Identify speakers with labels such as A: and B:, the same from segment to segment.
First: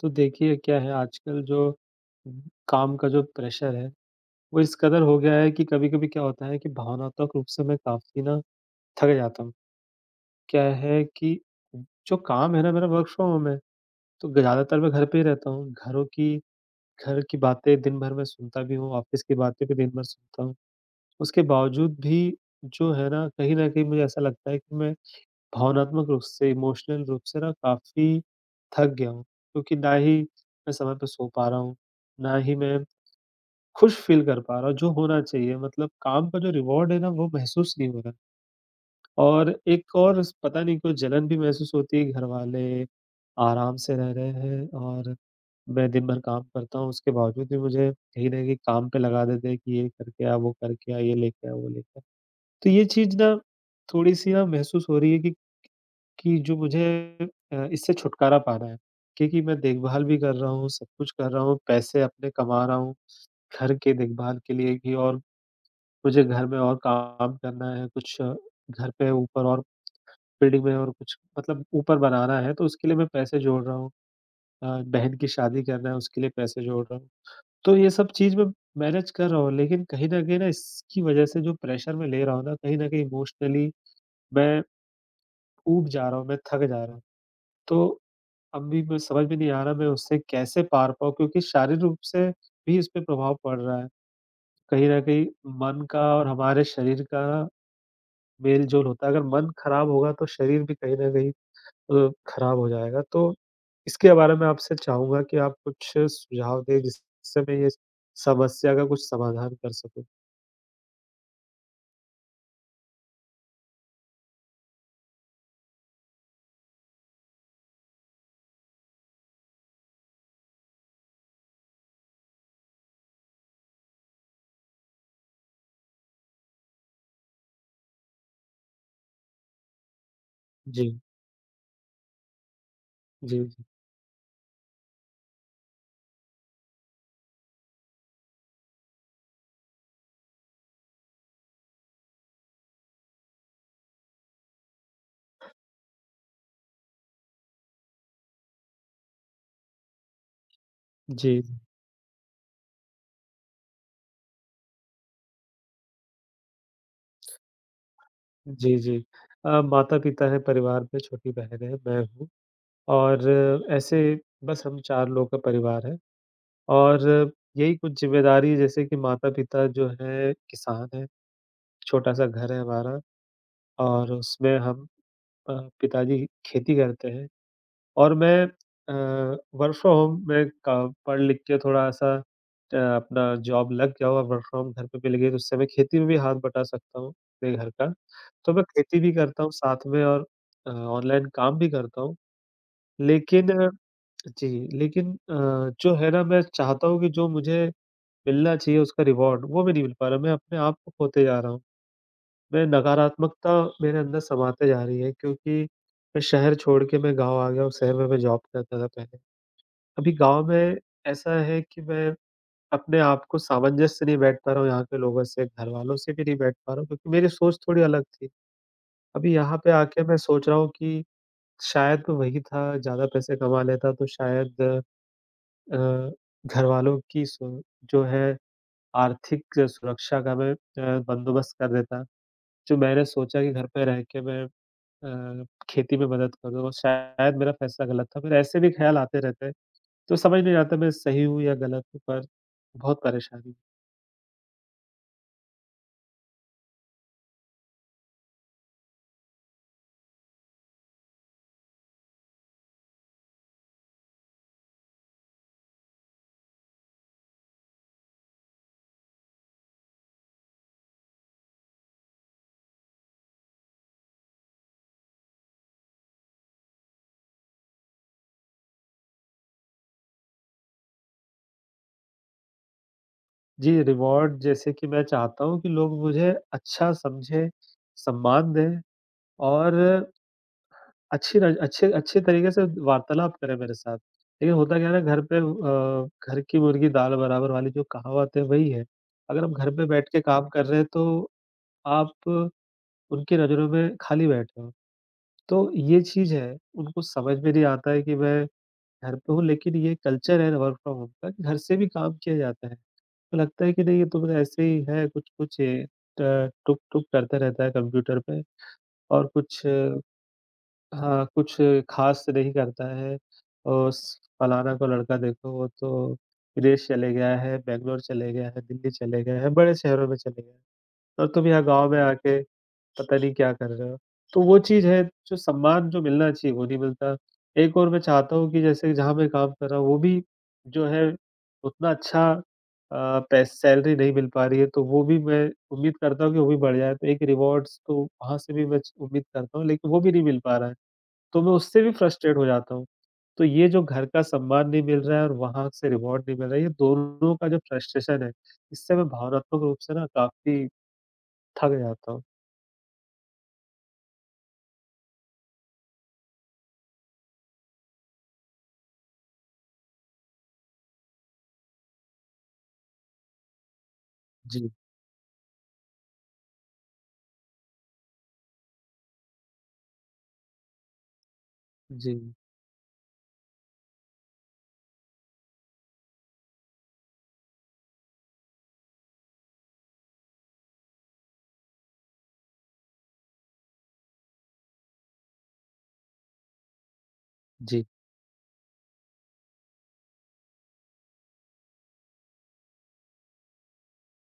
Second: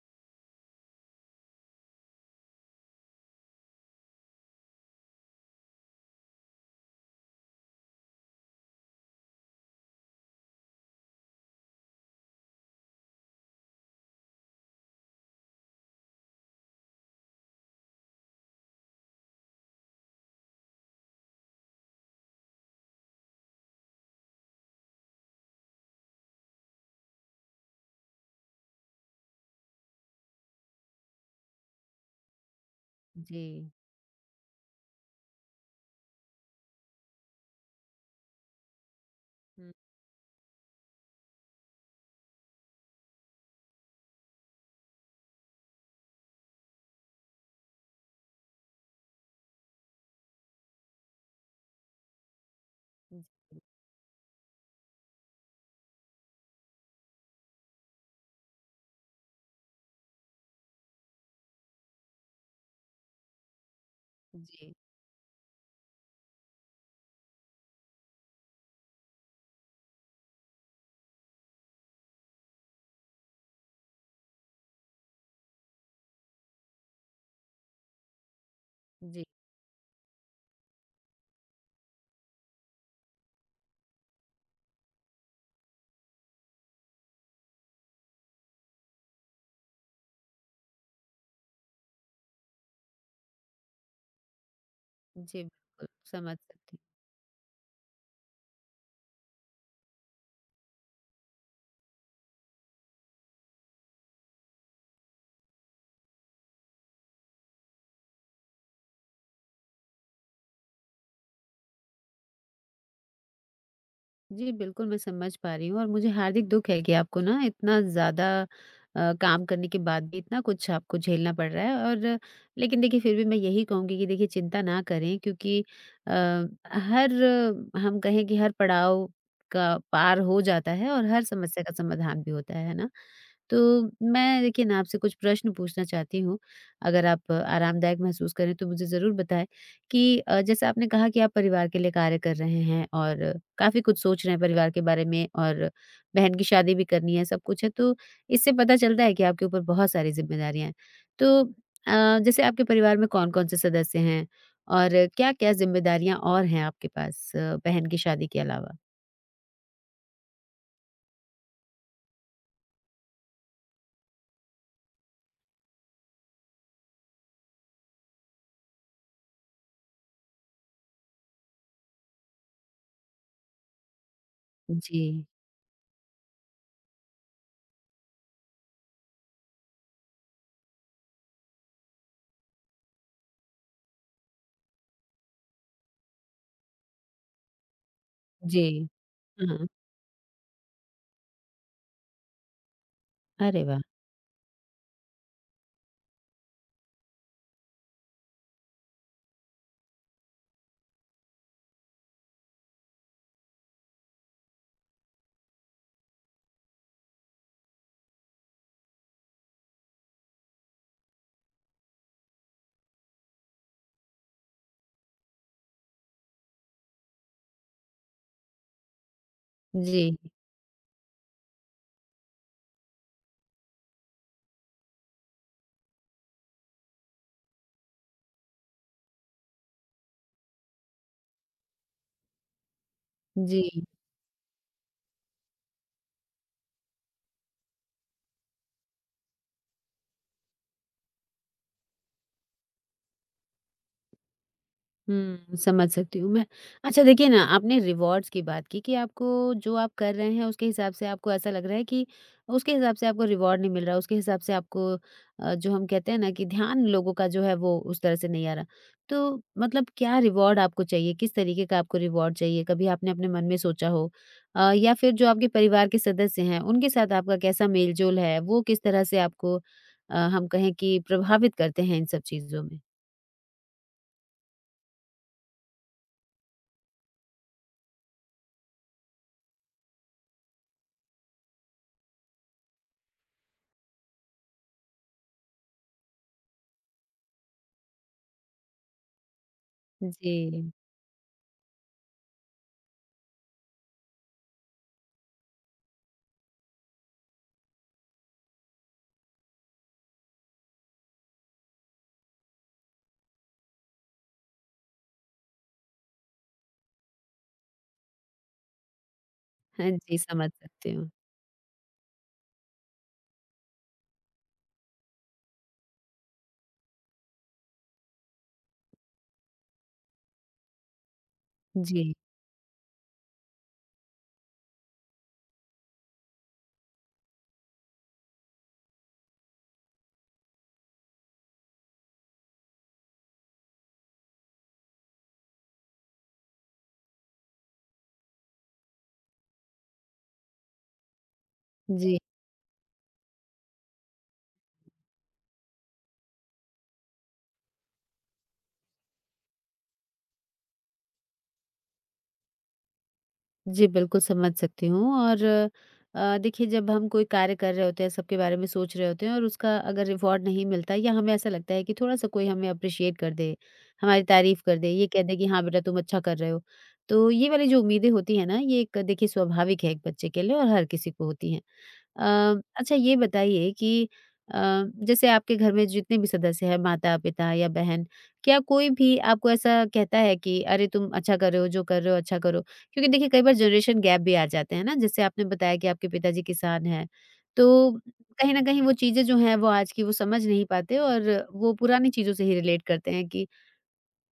A: तो देखिए क्या है आजकल जो काम का जो प्रेशर है वो इस कदर हो गया है कि कभी-कभी क्या होता है कि भावनात्मक रूप से मैं काफ़ी ना थक जाता हूँ। क्या है कि जो काम है ना मेरा वर्क फ्रॉम होम है तो ज़्यादातर मैं घर पे ही रहता हूँ। घरों की घर की बातें दिन भर मैं सुनता भी हूँ, ऑफिस की बातें भी दिन भर सुनता हूँ। उसके बावजूद भी जो है ना कहीं न कहीं मुझे ऐसा लगता है कि मैं भावनात्मक रूप से, इमोशनल रूप से ना काफ़ी थक गया हूँ, क्योंकि ना ही मैं समय पे सो पा रहा हूँ, ना ही मैं
B: जी।
A: खुश फ़ील कर पा रहा हूँ, जो होना चाहिए। मतलब काम का जो रिवॉर्ड है ना, वो महसूस नहीं हो रहा। और
B: हुँ।
A: एक और स पता नहीं क्यों जलन भी महसूस होती है, घरवाले आराम से रह रहे हैं और मैं दिन भर काम करता हूँ, उसके बावजूद भी मुझे कहीं न कहीं काम पे लगा देते हैं कि ये करके आ, वो करके आ, ये लेके आ, वो लेके आ। तो ये चीज़ ना थोड़ी-सी ना महसूस हो रही है कि कि जो मुझे इससे छुटकारा पाना है। क्योंकि मैं देखभाल भी कर रहा हूँ, सब कुछ कर रहा हूँ, पैसे अपने कमा रहा हूँ, घर के देखभाल के लिए भी और मुझे घर में और काम करना है, घर पे ऊपर और बिल्डिंग में और कुछ मतलब ऊपर बनाना है, तो उसके लिए मैं पैसे जोड़ रहा हूँ। बहन की शादी करना है, उसके लिए पैसे जोड़ रहा हूँ। तो ये सब चीज़ मैं मैनेज
B: जी,
A: कर रहा हूँ, लेकिन कहीं न कहीं ना इसकी वज़ह से जो प्रेशर मैं ले रहा हूँ ना, कहीं न कहीं इमोशनली मैं ऊब जा रहा हूँ, मैं थक जा रहा हूँ। तो अब भी मुझे समझ में नहीं आ रहा मैं उससे कैसे पार पाऊँ क्योंकि शारीरिक रूप से भी इस पे प्रभाव पड़ रहा है। कहीं न कहीं
B: जी,
A: मन
B: बिल्कुल
A: का और
B: समझ
A: हमारे
B: सकती हूँ।
A: शरीर का मेल-जोल होता है। अगर मन खराब होगा तो शरीर भी कहीं न कहीं खराब हो जाएगा। तो इसके बारे में आपसे चाहूँगा कि आप कुछ सुझाव दें जिससे मैं ये समस्या का कुछ समाधान कर सकूँ?
B: जी, बिल्कुल मैं समझ पा रही हूँ और मुझे हार्दिक दुःख है कि आपको ना इतना ज़्यादा काम करने के बाद भी इतना कुछ आपको झेलना पड़ रहा है और लेकिन देखिए फिर भी मैं यही कहूँगी कि देखिए चिंता ना करें क्योंकि अ, हर हम कहें कि हर पड़ाव का पार हो जाता है
A: जी,
B: और हर समस्या का समाधान भी होता है ना?
A: जी,
B: तो
A: जी।
B: मैं देखिए ना आपसे कुछ प्रश्न पूछना चाहती हूँ, अगर आप आरामदायक महसूस करें तो मुझे ज़रूर बताएँ। कि जैसे आपने कहा कि आप परिवार के लिए कार्य कर रहे हैं और काफ़ी कुछ सोच रहे हैं परिवार के बारे में और बहन की शादी भी करनी है, सब कुछ है, तो इससे पता चलता है कि आपके ऊपर बहुत सारी ज़िम्मेदारियाँ हैं।
A: जी,
B: तो जैसे आपके परिवार में कौन-कौन से सदस्य हैं और क्या-क्या ज़िम्मेदारियाँ और हैं आपके पास बहन की शादी के अलावा?
A: जी, जी। माता-पिता हैं परिवार में, छोटी बहन है, मैं हूँ और ऐसे बस हम 4 लोग का परिवार है। और यही कुछ ज़िम्मेदारी जैसे कि माता-पिता जो हैं किसान हैं, छोटा-सा घर है हमारा और उसमें हम
B: जी,
A: अ, पिताजी खेती करते हैं और मैं वर्क फ्रॉम होम में का पढ़-लिख के थोड़ा-सा अपना जॉब लग गया और वर्क फ्रॉम घर पे भी लगी है, तो उससे मैं खेती में भी हाथ बटा सकता हूँ अपने घर का। तो मैं
B: जी।
A: खेती भी करता हूँ
B: हाँ,
A: साथ में और ऑनलाइन काम भी करता हूँ। लेकिन
B: अरे वाह!
A: जी, लेकिन जो है ना मैं चाहता हूँ कि जो मुझे मिलना चाहिए उसका रिवॉर्ड, वो भी नहीं मिल पा रहा। मैं अपने आप को खोते जा रहा हूँ। मैं नकारात्मकता मेरे अंदर समाते जा रही है क्योंकि मैं गाँव आ गया हूँ, शहर में मैं जॉब करता था पहले। अभी गाँव में ऐसा है कि मैं अपने आप को सामंजस्य से नहीं बैठ पा रहा हूँ यहाँ के लोगों से, घरवालों से भी नहीं बैठ पा रहा हूँ क्योंकि मेरी सोच थोड़ी अलग थी। अभी यहाँ पे आके मैं
B: जी,
A: सोच रहा हूँ कि शायद मैं वही था, ज़्यादा पैसे कमा लेता तो शायद अ, घरवालों की सो जो है आर्थिक सुरक्षा का मैं बंदोबस्त कर देता, जो मैंने सोचा कि घर पे
B: जी।
A: रह के मैं खेती में मदद करूँ, शायद मेरा फैसला गलत था। फिर ऐसे भी ख़्याल आते रहते हैं, तो समझ नहीं आता मैं सही हूँ या गलत हूँ, पर बहुत परेशानी है।
B: हुँ, समझ सकती हूँ मैं। अच्छा देखिए ना, आपने रिवॉर्ड्स की बात की कि आपको जो आप कर रहे हैं उसके हिसाब से आपको ऐसा लग रहा है कि उसके हिसाब से आपको रिवॉर्ड नहीं मिल रहा, उसके हिसाब से आपको जो हम कहते हैं ना कि ध्यान लोगों का जो है वो उस तरह से नहीं आ रहा। तो मतलब क्या रिवॉर्ड आपको चाहिए? किस तरीके का आपको रिवॉर्ड चाहिए? कभी आपने अपने मन में सोचा हो? या फिर जो आपके परिवार के सदस्य हैं, उनके साथ आपका कैसा मेल-जोल है? वो किस तरह से आपको हम कहें कि प्रभावित करते हैं इन सब चीज़ों में?
A: जी, रिवॉर्ड जैसे कि मैं चाहता हूँ कि लोग मुझे अच्छा समझें, सम्मान दें और अच्छी र अच्छे अच्छे तरीके से वार्तालाप करें मेरे साथ। लेकिन होता क्या है ना घर पे घर की मुर्गी दाल बराबर वाली जो कहावत है वही है। अगर आप घर पे बैठ के काम कर
B: जी।
A: रहे हैं तो आप उनकी नज़रों में खाली बैठे हो। तो ये चीज़ है, उनको समझ में नहीं आता है कि मैं घर पे हूँ लेकिन ये कल्चर है वर्क फ्रॉम होम का कि घर से भी काम किया जाता है। तो लगता है कि नहीं ये तो बस ऐसे ही है कुछ-कुछ ये ट टुक-टुक करते रहता है कंप्यूटर पे और कुछ
B: हाँ जी, समझ सकती हूँ।
A: हाँ, कुछ ख़ास नहीं करता है। और स फलाना को लड़का देखो वो तो विदेश चले गया है, बैंगलोर चले गया है, दिल्ली चले गया है, बड़े शहरों में चले गया है और तुम यहाँ गाँव में
B: जी,
A: आके पता नहीं क्या कर रहे हो। तो वो चीज़ है जो सम्मान जो मिलना चाहिए वो नहीं मिलता। एक और मैं चाहता हूँ कि जैसे जहाँ मैं काम कर रहा हूँ वो भी जो है उतना अच्छा पैस सैलरी नहीं मिल पा रही है तो वो भी मैं उम्मीद करता हूँ कि वो भी बढ़ जाए। तो एक रिवॉर्ड्स तो वहाँ से भी मैं च उम्मीद करता हूँ लेकिन वो भी नहीं मिल पा रहा है। तो मैं उससे भी
B: जी।
A: फ्रस्ट्रेट हो जाता हूँ। तो ये जो घर का सम्मान नहीं मिल रहा है और वहाँ से रिवॉर्ड नहीं मिल रहा है, ये दोनों का जो फ्रस्ट्रेशन है, इससे मैं भावनात्मक रूप से ना काफ़ी थक जाता हूँ।
B: जी, बिल्कुल समझ सकती हूँ और देखिए जब हम कोई कार्य कर रहे होते हैं, सबके बारे में सोच रहे होते हैं और उसका अगर रिवॉर्ड नहीं मिलता या हमें ऐसा लगता है कि थोड़ा-सा कोई हमें अप्रिशिएट कर दे, हमारी तारीफ़
A: जी,
B: कर दे, ये कह दे कि हाँ बेटा तुम अच्छा कर रहे हो। तो ये वाली जो उम्मीदें होती हैं ना, ये एक देखिए स्वाभाविक है एक बच्चे के लिए और हर किसी को होती हैं। अ,
A: जी,
B: अच्छा ये बताइए कि अ, जैसे आपके घर में जितने भी सदस्य हैं माता पिता या बहन क्या कोई भी आपको ऐसा कहता है कि अरे तुम अच्छा कर रहे हो जो कर रहे हो अच्छा करो क्योंकि देखिए कई बार जनरेशन गैप भी आ जाते हैं ना जैसे आपने बताया कि आपके पिताजी किसान हैं तो
A: जी।
B: कहीं ना कहीं वो चीजें जो हैं वो आज की वो समझ नहीं पाते और वो पुरानी चीजों से ही रिलेट करते हैं कि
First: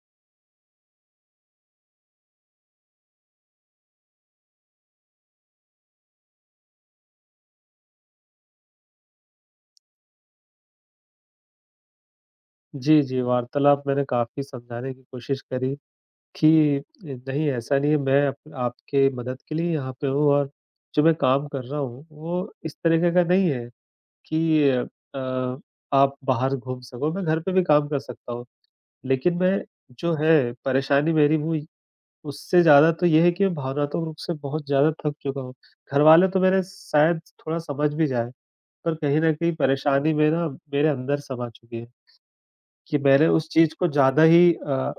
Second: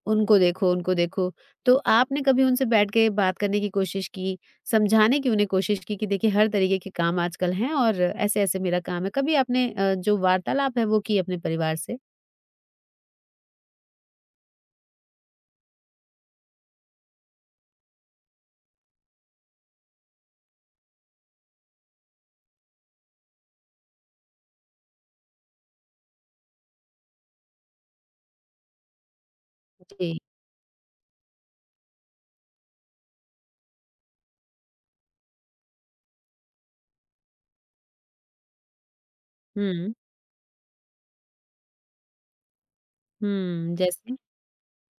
B: उनको देखो, उनको देखो। तो आपने कभी उनसे बैठ के बात करने की कोशिश की, समझाने की उन्हें कोशिश की कि देखिए हर तरीके के काम आजकल हैं और ऐसे-ऐसे मेरा काम है। कभी आपने जो वार्तालाप है वो की अपने परिवार से?
A: जी, जी, वार्तालाप मैंने काफ़ी समझाने की कोशिश करी कि नहीं ऐसा नहीं है, मैं अप आपके मदद के लिए यहाँ पे हूँ और जो मैं काम कर रहा हूँ, वो इस तरीके का नहीं है कि अ, आप बाहर घूम सको, मैं घर पे भी काम कर सकता हूँ। लेकिन मैं जो
B: जी।
A: है परेशानी मेरी वो उससे ज़्यादा तो ये है कि मैं भावनात्मक रूप से बहुत ज़्यादा थक चुका हूँ। घरवाले तो मेरे शायद थोड़ा समझ भी जाएँ, पर कहीं न कहीं
B: हुँ,
A: परेशानी में ना मेरे अंदर समा चुकी है कि मैंने उस चीज़
B: हुँ,
A: को
B: जैसे?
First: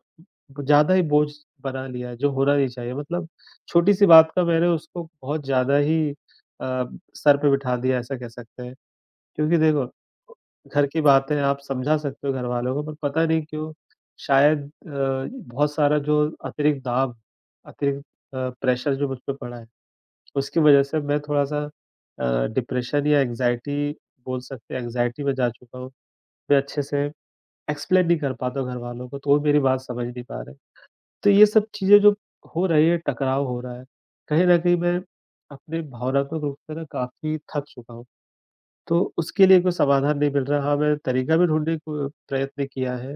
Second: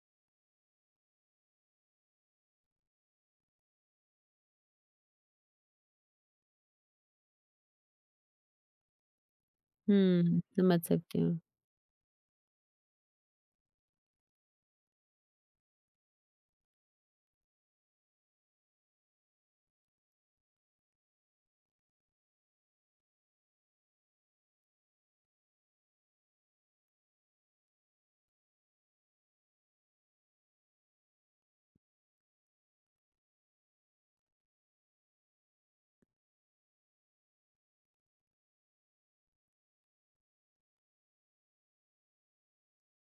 A: ज़्यादा ही बोझ बना लिया है, जो होना नहीं चाहिए। मतलब छोटी-सी बात का मैंने उसको बहुत सर पे बिठा दिया, ऐसा कह सकते हैं। क्योंकि देखो,
B: हुँ, समझ
A: घर की
B: सकती
A: बातें
B: हूँ।
A: आप समझा सकते हो घरवालों को पर पता नहीं क्यों शायद बहुत सारा जो अतिरिक्त दाब, अतिरिक्त प्रेशर जो मुझ पे पड़ा है, उसकी वजह से मैं थोड़ा-सा डिप्रेशन या एंग्ज़ायटी बोल सकते हैं, एंग्ज़ायटी में जा चुका हूँ। मैं अच्छे से एक्सप्लेन नहीं कर पाता हूँ घरवालों को, तो वो मेरी बात समझ नहीं पा रहे। तो ये सब चीज़ें जो हो रही है, टकराव हो रहा है, कहीं न कहीं मैं अपने भावनात्मक रूप से ना काफ़ी थक चुका हूँ। तो उसके लिए कोई समाधान नहीं मिल रहा। हाँ, मैंने तरीका भी ढूँढने को प्रयत्न किया है,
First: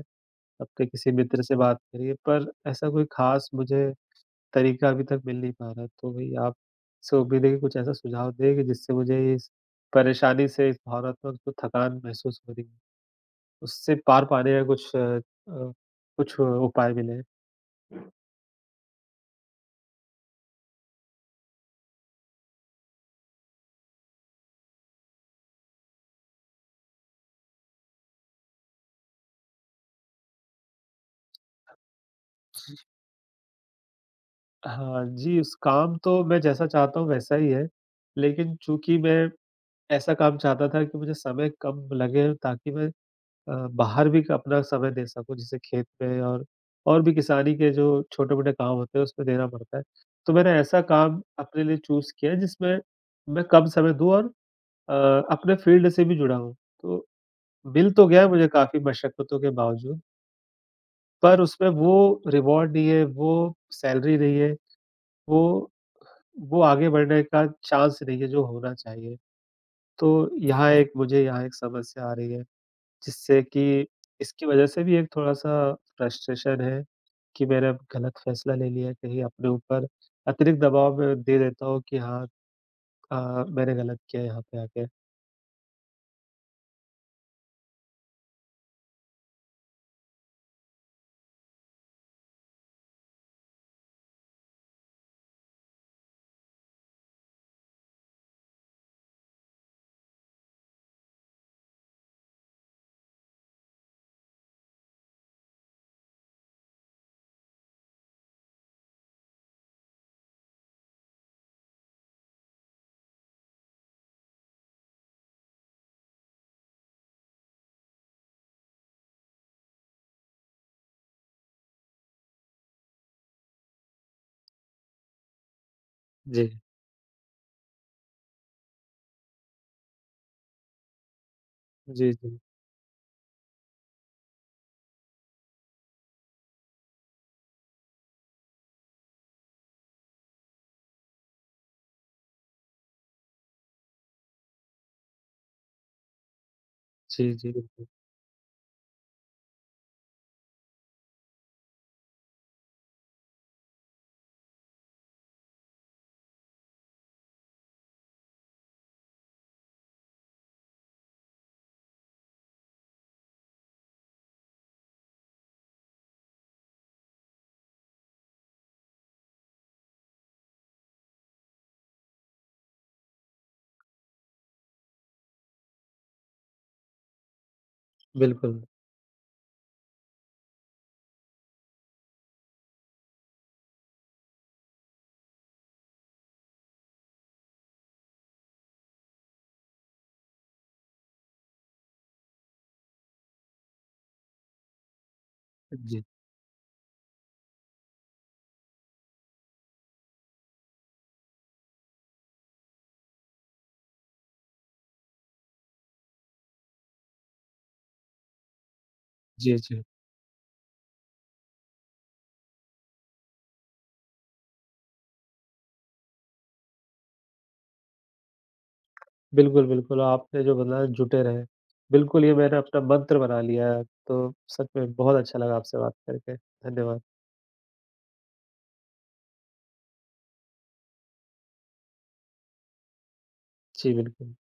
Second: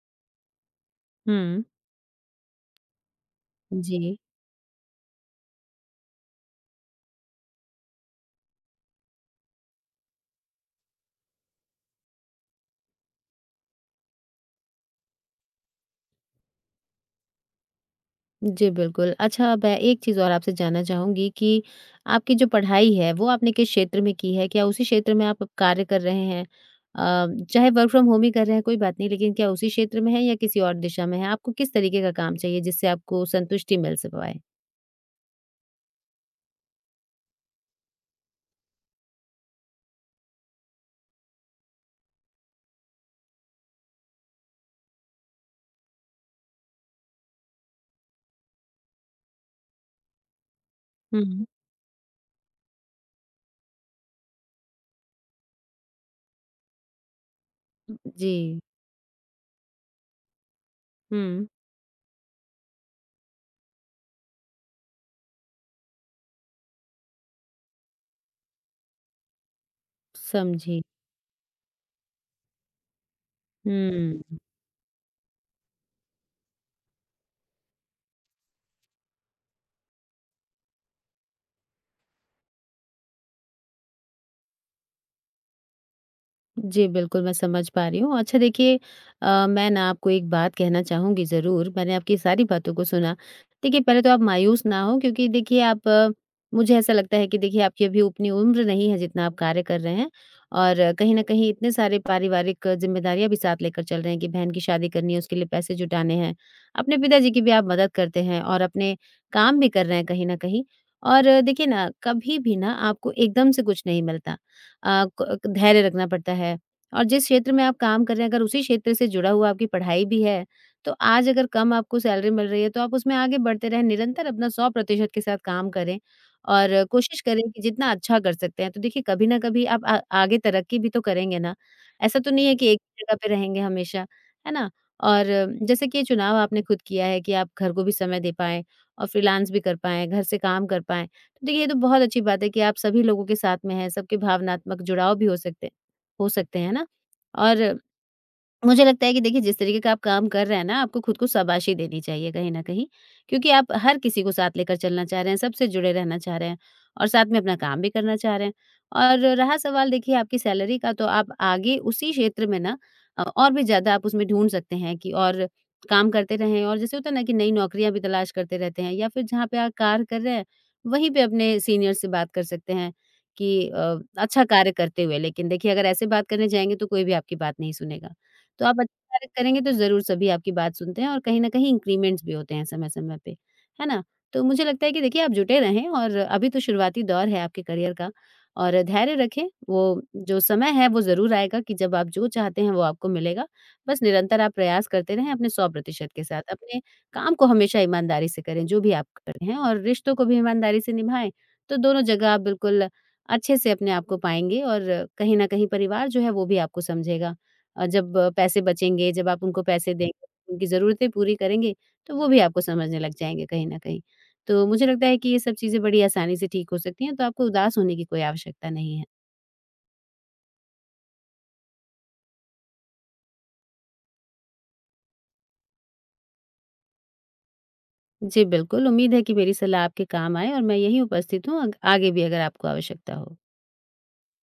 A: अपने किसी मित्र से
B: हुँ,
A: बात करी है, पर ऐसा कोई ख़ास मुझे
B: जी।
A: तरीका अभी तक मिल नहीं पा रहा है। तो भई आपसे उम्मीद है कि कुछ ऐसा सुझाव दें कि जिससे मुझे इस परेशानी से, इस भावनात्मक जो थकान महसूस हो रही है, उससे पार पाने का कुछ उपाय मिले।
B: जी, बिल्कुल। अच्छा मैं एक चीज़ और आपसे जानना चाहूँगी कि आपकी जो पढ़ाई है, वो आपने किस क्षेत्र में की है? क्या उसी क्षेत्र में आप अब कार्य कर रहे हैं? चाहे वर्क फ्रॉम होम ही कर रहे हैं कोई बात नहीं, लेकिन क्या उसी क्षेत्र में है या किसी और दिशा में है? आपको किस तरीके का काम चाहिए जिससे आपको संतुष्टि मिल स पाए?
A: हाँ जी, उस काम तो मैं जैसा चाहता हूँ वैसा ही है, लेकिन चूँकि मैं ऐसा काम चाहता था कि मुझे समय कम लगे ताकि मैं बाहर भी अपना समय दे सकूँ, जैसे खेत में और भी किसानी के जो छोटे-मोटे काम होते हैं, उसमें देना पड़ता है। तो मैंने ऐसा काम
B: हुँ, हुँ।
A: अपने लिए चूज़ किया है, जिसमें मैं कम समय दूँ और अ, अपने फ़ील्ड से भी जुड़ा हूँ। तो मिल तो गया है मुझे
B: जी।
A: काफ़ी मशक्कतों के बावजूद, पर
B: हुँ,
A: उसमें वो रिवॉर्ड नहीं है, वो सैलरी नहीं है, वो वो आगे बढ़ने का चांस नहीं है, जो होना चाहिए। तो यहाँ
B: समझी।
A: एक मुझे यहाँ एक समस्या आ रही है। जिससे कि
B: हुँ।
A: इसकी वजह से भी एक थोड़ा-सा फ्रस्ट्रेशन है कि मैंने गलत फ़ैसला ले लिया, कहीं अपने ऊपर अतिरिक्त दबाव में दे देता हूँ कि मैंने गलत किया यहाँ पे आके।
B: जी, बिल्कुल, मैं समझ पा रही हूँ। अच्छा देखिए मैं ना आपको एक बात कहना चाहूँगी ज़रूर, मैंने आपकी सारी बातों को सुना। देखिए पहले तो आप मायूस ना हों क्योंकि देखिए आप मुझे ऐसा लगता है कि देखिए आपकी अभी उतनी उम्र नहीं है जितना आप कार्य कर रहे हैं और कहीं न कहीं इतने सारे पारिवारिक ज़िम्मेदारियाँ भी साथ लेकर चल रहे हैं कि बहन की शादी करनी है, उसके लिए पैसे जुटाने हैं। अपने पिताजी की भी आप मदद करते हैं और अपने काम भी कर रहे हैं कहीं न कहीं। और देखिए ना, कभी भी ना आपको एकदम से कुछ नहीं मिलता। अ, क धैर्य रखना पड़ता है। और जिस क्षेत्र में आप काम कर रहे हैं, अगर उसी क्षेत्र से जुड़ा हुआ आपकी पढ़ाई भी है, तो आज अगर कम आपको सैलरी मिल रही है, तो आप उसमें आगे बढ़ते रहें, निरंतर अपना 100% के साथ काम करें
A: जी,
B: और कोशिश करें कि जितना अच्छा कर सकते हैं। तो देखिए, कभी ना कभी आप आ आगे तरक्की भी तो करेंगे ना।
A: जी,
B: ऐसा तो
A: जी।
B: नहीं है कि एक ही जगह पे रहेंगे हमेशा, है ना? और जैसे कि ये चुनाव आपने खुद किया है कि आप घर को भी समय दे पाएँ और फ्रीलांस भी कर पाएँ, घर से काम कर पाएँ। देखिए, ये तो बहुत अच्छी बात है कि आप सभी लोगों के साथ में हैं, सबके भावनात्मक जुड़ाव भी हो सकते हैं ना?
A: जी, जी,
B: और
A: बिल्कुल।
B: मुझे लगता है कि देखिए जिस तरीके का आप काम कर रहे हैं ना, आपको खुद को शाबाशी देनी चाहिए कहीं न कहीं, क्योंकि आप हर किसी को साथ लेकर चलना चाह रहे हैं, सबसे जुड़े रहना चाह रहे हैं और साथ में अपना काम भी करना चाह रहे हैं। और रहा सवाल देखिए आपकी सैलरी का, तो आप आगे उसी क्षेत्र में ना और भी ज़्यादा आप उसमें ढूँढ सकते हैं कि और काम करते रहें और जैसे होता है ना कि नई नौकरियाँ भी तलाश करते रहते हैं या फिर जहाँ पे आप कार्य कर रहे हैं, वहीं पे अपने सीनियर से बात कर सकते हैं कि अच्छा कार्य करते हुए। लेकिन देखिए अगर ऐसे बात करने जाएँगे तो कोई भी आपकी बात नहीं सुनेगा।
A: बिल्कुल।
B: तो आप अच्छा कार्य करेंगे तो ज़रूर सभी आपकी बात सुनते हैं और कहीं न कहीं इंक्रीमेंट्स भी होते हैं समय-समय पे, है ना? तो मुझे लगता है कि देखिए आप जुटे रहें और अभी तो शुरुआती दौर है आपके करियर का और धैर्य रखें, वो जो समय है वो ज़रूर आएगा कि जब आप जो चाहते हैं वो आपको मिलेगा। बस निरंतर आप प्रयास करते रहें अपने
A: जी,
B: 100% के साथ, अपने काम को हमेशा ईमानदारी से करें जो भी आप कर रहे हैं और रिश्तों को भी ईमानदारी से निभाएँ, तो दोनों जगह आप बिल्कुल अच्छे से अपने आप को पाएँगे और कहीं न कहीं परिवार जो है वो भी आपको समझेगा जब पैसे बचेंगे, जब आप
A: जी,
B: उनको
A: जी।
B: पैसे देंगे, उनकी ज़रूरतें पूरी करेंगे, तो वो भी आपको समझने लग जाएँगे कहीं न कहीं। तो मुझे लगता है कि ये सब चीज़ें बड़ी आसानी से ठीक हो सकती हैं, तो आपको उदास होने की कोई आवश्यकता नहीं है।
A: बिल्कुल, बिल्कुल, आपने जो बताया जुटे रहें। बिल्कुल, ये मैंने अपना मंत्र बना लिया है, तो सच में बहुत अच्छा लगा आपसे बात करके। धन्यवाद।
B: जी, बिल्कुल, उम्मीद है कि मेरी सलाह आपके काम आए और मैं यहीं उपस्थित हूँ अग आगे भी अगर आपको आवश्यकता हो।
A: जी, बिल्कुल।